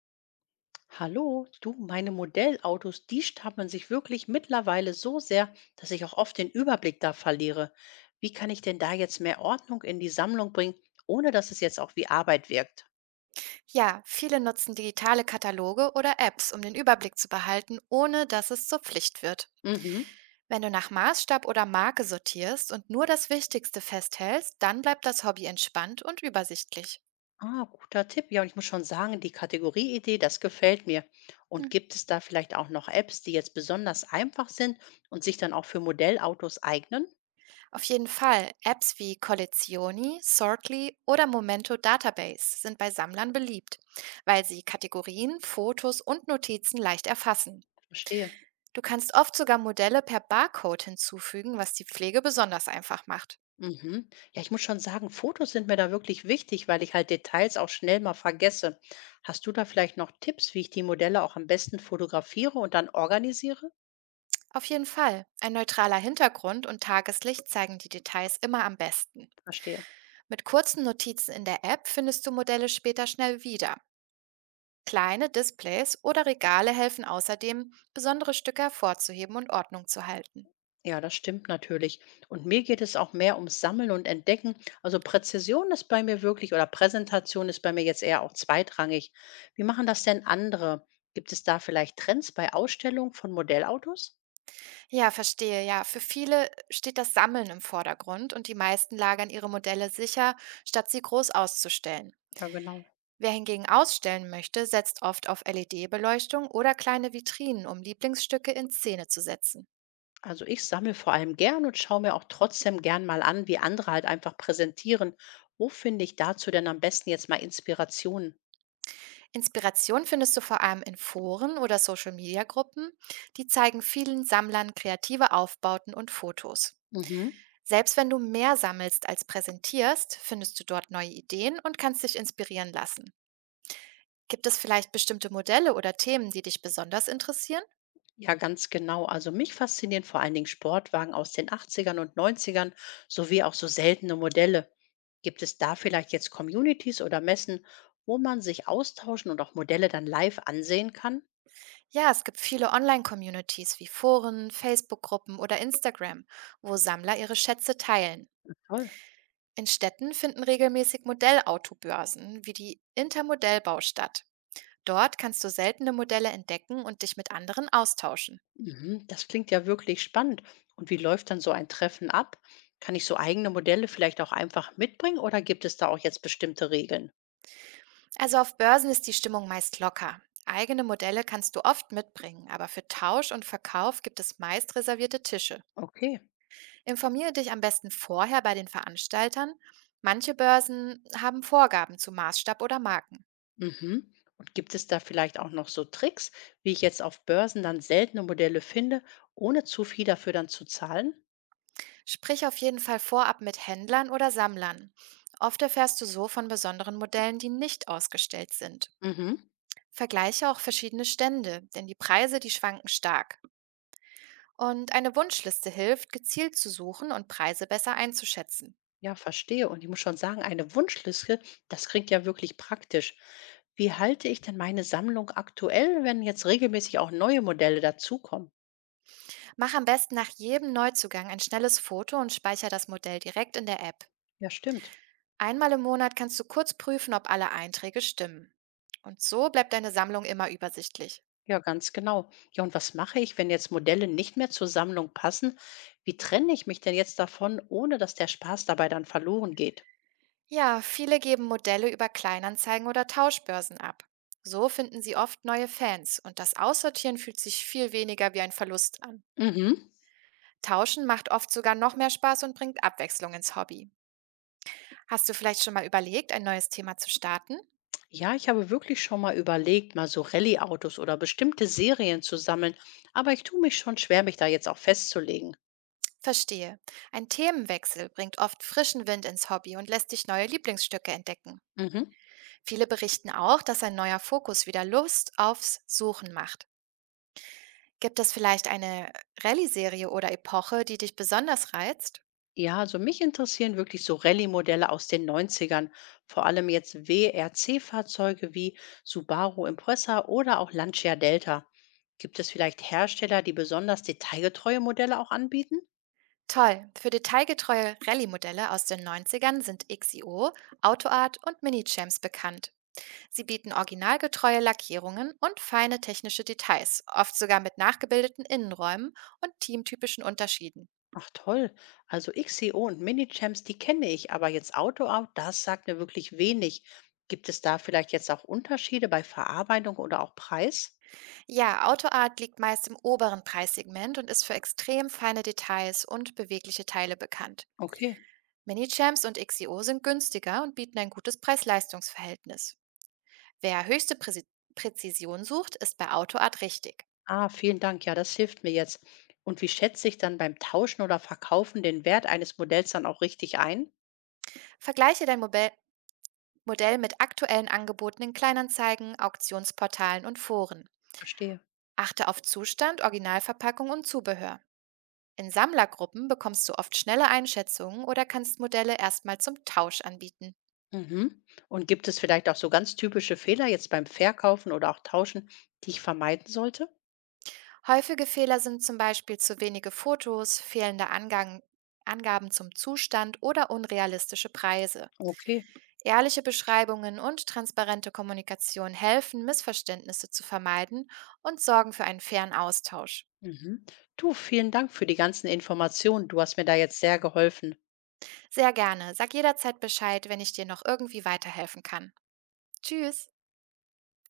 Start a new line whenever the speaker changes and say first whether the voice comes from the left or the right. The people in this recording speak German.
left: Hallo, du, meine Modellautos, die stapeln sich wirklich mittlerweile so sehr, dass ich auch oft den Überblick da verliere. Wie kann ich denn da jetzt mehr Ordnung in die Sammlung bringen, ohne dass es jetzt auch wie Arbeit wirkt?
right: Ja, viele nutzen digitale Kataloge oder Apps, um den Überblick zu behalten, ohne dass es zur Pflicht wird.
left: Mhm.
right: Wenn du nach Maßstab oder Marke sortierst und nur das Wichtigste festhältst, dann bleibt das Hobby entspannt und übersichtlich.
left: Ah, guter Tipp. Ja, und ich muss schon sagen, die Kategorieidee, das gefällt mir. Und
right: Mhm.
left: gibt es da vielleicht auch noch Apps, die jetzt besonders einfach sind und sich dann auch für Modellautos eignen?
right: Auf jeden Fall, Apps wie Collezioni, Sortly oder Momento Database sind bei Sammlern beliebt, weil sie Kategorien, Fotos und Notizen leicht erfassen.
left: Verstehe.
right: Du kannst oft sogar Modelle per Barcode hinzufügen, was die Pflege besonders einfach macht.
left: Mhm. Ja, ich muss schon sagen, Fotos sind mir da wirklich wichtig, weil ich halt Details auch schnell mal vergesse. Hast du da vielleicht noch Tipps, wie ich die Modelle auch am besten fotografiere und dann organisiere?
right: Auf jeden Fall. Ein neutraler Hintergrund und Tageslicht zeigen die Details immer am besten.
left: Verstehe.
right: Mit kurzen Notizen in der App findest du Modelle später schnell wieder. Kleine Displays oder Regale helfen außerdem, besondere Stücke hervorzuheben und Ordnung zu halten.
left: Ja, das stimmt natürlich. Und mir geht es auch mehr ums Sammeln und Entdecken. Also Präzision ist bei mir wirklich oder Präsentation ist bei mir jetzt eher auch zweitrangig. Wie machen das denn andere? Gibt es da vielleicht Trends bei Ausstellungen von Modellautos?
right: Ja, verstehe, ja. Für viele steht das Sammeln im Vordergrund und die meisten lagern ihre Modelle sicher, statt sie groß auszustellen.
left: Ja, genau.
right: Wer hingegen ausstellen möchte, setzt oft auf LED-Beleuchtung oder kleine Vitrinen, um Lieblingsstücke in Szene zu setzen.
left: Also ich sammle vor allem gern und schaue mir auch trotzdem gern mal an, wie andere halt einfach präsentieren. Wo finde ich dazu denn am besten jetzt mal Inspirationen?
right: Inspiration findest du vor allem in Foren oder Social-Media-Gruppen, die zeigen vielen Sammlern kreative Aufbauten und Fotos.
left: Mhm.
right: Selbst wenn du mehr sammelst als präsentierst, findest du dort neue Ideen und kannst dich inspirieren lassen. Gibt es vielleicht bestimmte Modelle oder Themen, die dich besonders interessieren?
left: Ja, ganz genau. Also mich faszinieren vor allen Dingen Sportwagen aus den Achtzigern und Neunzigern, sowie auch so seltene Modelle. Gibt es da vielleicht jetzt Communities oder Messen, wo man sich austauschen und auch Modelle dann live ansehen kann?
right: Ja, es gibt viele Online-Communities wie Foren, Facebook-Gruppen oder Instagram, wo Sammler ihre Schätze teilen.
left: Toll.
right: In Städten finden regelmäßig Modellautobörsen wie die Intermodellbau statt. Dort kannst du seltene Modelle entdecken und dich mit anderen austauschen.
left: Mhm. Das klingt ja wirklich spannend. Und wie läuft dann so ein Treffen ab? Kann ich so eigene Modelle vielleicht auch einfach mitbringen oder gibt es da auch jetzt bestimmte Regeln?
right: Also auf Börsen ist die Stimmung meist locker. Eigene Modelle kannst du oft mitbringen, aber für Tausch und Verkauf gibt es meist reservierte Tische.
left: Okay.
right: Informiere dich am besten vorher bei den Veranstaltern. Manche Börsen haben Vorgaben zu Maßstab oder Marken.
left: Mhm. Und gibt es da vielleicht auch noch so Tricks, wie ich jetzt auf Börsen dann seltene Modelle finde, ohne zu viel dafür dann zu zahlen?
right: Sprich auf jeden Fall vorab mit Händlern oder Sammlern. Oft erfährst du so von besonderen Modellen, die nicht ausgestellt sind.
left: Mhm.
right: Vergleiche auch verschiedene Stände, denn die Preise, die schwanken stark. Und eine Wunschliste hilft, gezielt zu suchen und Preise besser einzuschätzen.
left: Ja, verstehe. Und ich muss schon sagen, eine Wunschliste, das klingt ja wirklich praktisch. Wie halte ich denn meine Sammlung aktuell, wenn jetzt regelmäßig auch neue Modelle dazukommen?
right: Mach am besten nach jedem Neuzugang ein schnelles Foto und speicher das Modell direkt in der App.
left: Ja, stimmt.
right: Einmal im Monat kannst du kurz prüfen, ob alle Einträge stimmen. Und so bleibt deine Sammlung immer übersichtlich.
left: Ja, ganz genau. Ja, und was mache ich, wenn jetzt Modelle nicht mehr zur Sammlung passen? Wie trenne ich mich denn jetzt davon, ohne dass der Spaß dabei dann verloren geht?
right: Ja, viele geben Modelle über Kleinanzeigen oder Tauschbörsen ab. So finden sie oft neue Fans und das Aussortieren fühlt sich viel weniger wie ein Verlust an.
left: Mhm.
right: Tauschen macht oft sogar noch mehr Spaß und bringt Abwechslung ins Hobby. Hast du vielleicht schon mal überlegt, ein neues Thema zu starten?
left: Ja, ich habe wirklich schon mal überlegt, mal so Rallye-Autos oder bestimmte Serien zu sammeln, aber ich tue mich schon schwer, mich da jetzt auch festzulegen.
right: Verstehe. Ein Themenwechsel bringt oft frischen Wind ins Hobby und lässt dich neue Lieblingsstücke entdecken.
left: Mhm.
right: Viele berichten auch, dass ein neuer Fokus wieder Lust aufs Suchen macht. Gibt es vielleicht eine Rallye-Serie oder Epoche, die dich besonders reizt?
left: Ja, also mich interessieren wirklich so Rallye-Modelle aus den Neunzigern, vor allem jetzt WRC-Fahrzeuge wie Subaru Impreza oder auch Lancia Delta. Gibt es vielleicht Hersteller, die besonders detailgetreue Modelle auch anbieten?
right: Toll! Für detailgetreue Rallye-Modelle aus den Neunzigern sind XIO, AutoArt und Mini-Champs bekannt. Sie bieten originalgetreue Lackierungen und feine technische Details, oft sogar mit nachgebildeten Innenräumen und teamtypischen Unterschieden.
left: Ach toll, also XCO und Mini-Champs, die kenne ich, aber jetzt AutoAut, das sagt mir wirklich wenig. Gibt es da vielleicht jetzt auch Unterschiede bei Verarbeitung oder auch Preis?
right: Ja, AutoArt liegt meist im oberen Preissegment und ist für extrem feine Details und bewegliche Teile bekannt.
left: Okay.
right: Mini-Champs und XIO sind günstiger und bieten ein gutes Preis-Leistungs-Verhältnis. Wer höchste Präzision sucht, ist bei AutoArt richtig.
left: Ah, vielen Dank. Ja, das hilft mir jetzt. Und wie schätze ich dann beim Tauschen oder Verkaufen den Wert eines Modells dann auch richtig ein?
right: Vergleiche dein Modell mit aktuellen Angeboten in Kleinanzeigen, Auktionsportalen und Foren.
left: Verstehe.
right: Achte auf Zustand, Originalverpackung und Zubehör. In Sammlergruppen bekommst du oft schnelle Einschätzungen oder kannst Modelle erstmal zum Tausch anbieten.
left: Mhm. Und gibt es vielleicht auch so ganz typische Fehler jetzt beim Verkaufen oder auch Tauschen, die ich vermeiden sollte?
right: Häufige Fehler sind zum Beispiel zu wenige Fotos, fehlende Angang Angaben zum Zustand oder unrealistische Preise.
left: Okay.
right: Ehrliche Beschreibungen und transparente Kommunikation helfen, Missverständnisse zu vermeiden und sorgen für einen fairen Austausch.
left: Mhm. Du, vielen Dank für die ganzen Informationen. Du hast mir da jetzt sehr geholfen.
right: Sehr gerne. Sag jederzeit Bescheid, wenn ich dir noch irgendwie weiterhelfen kann. Tschüss.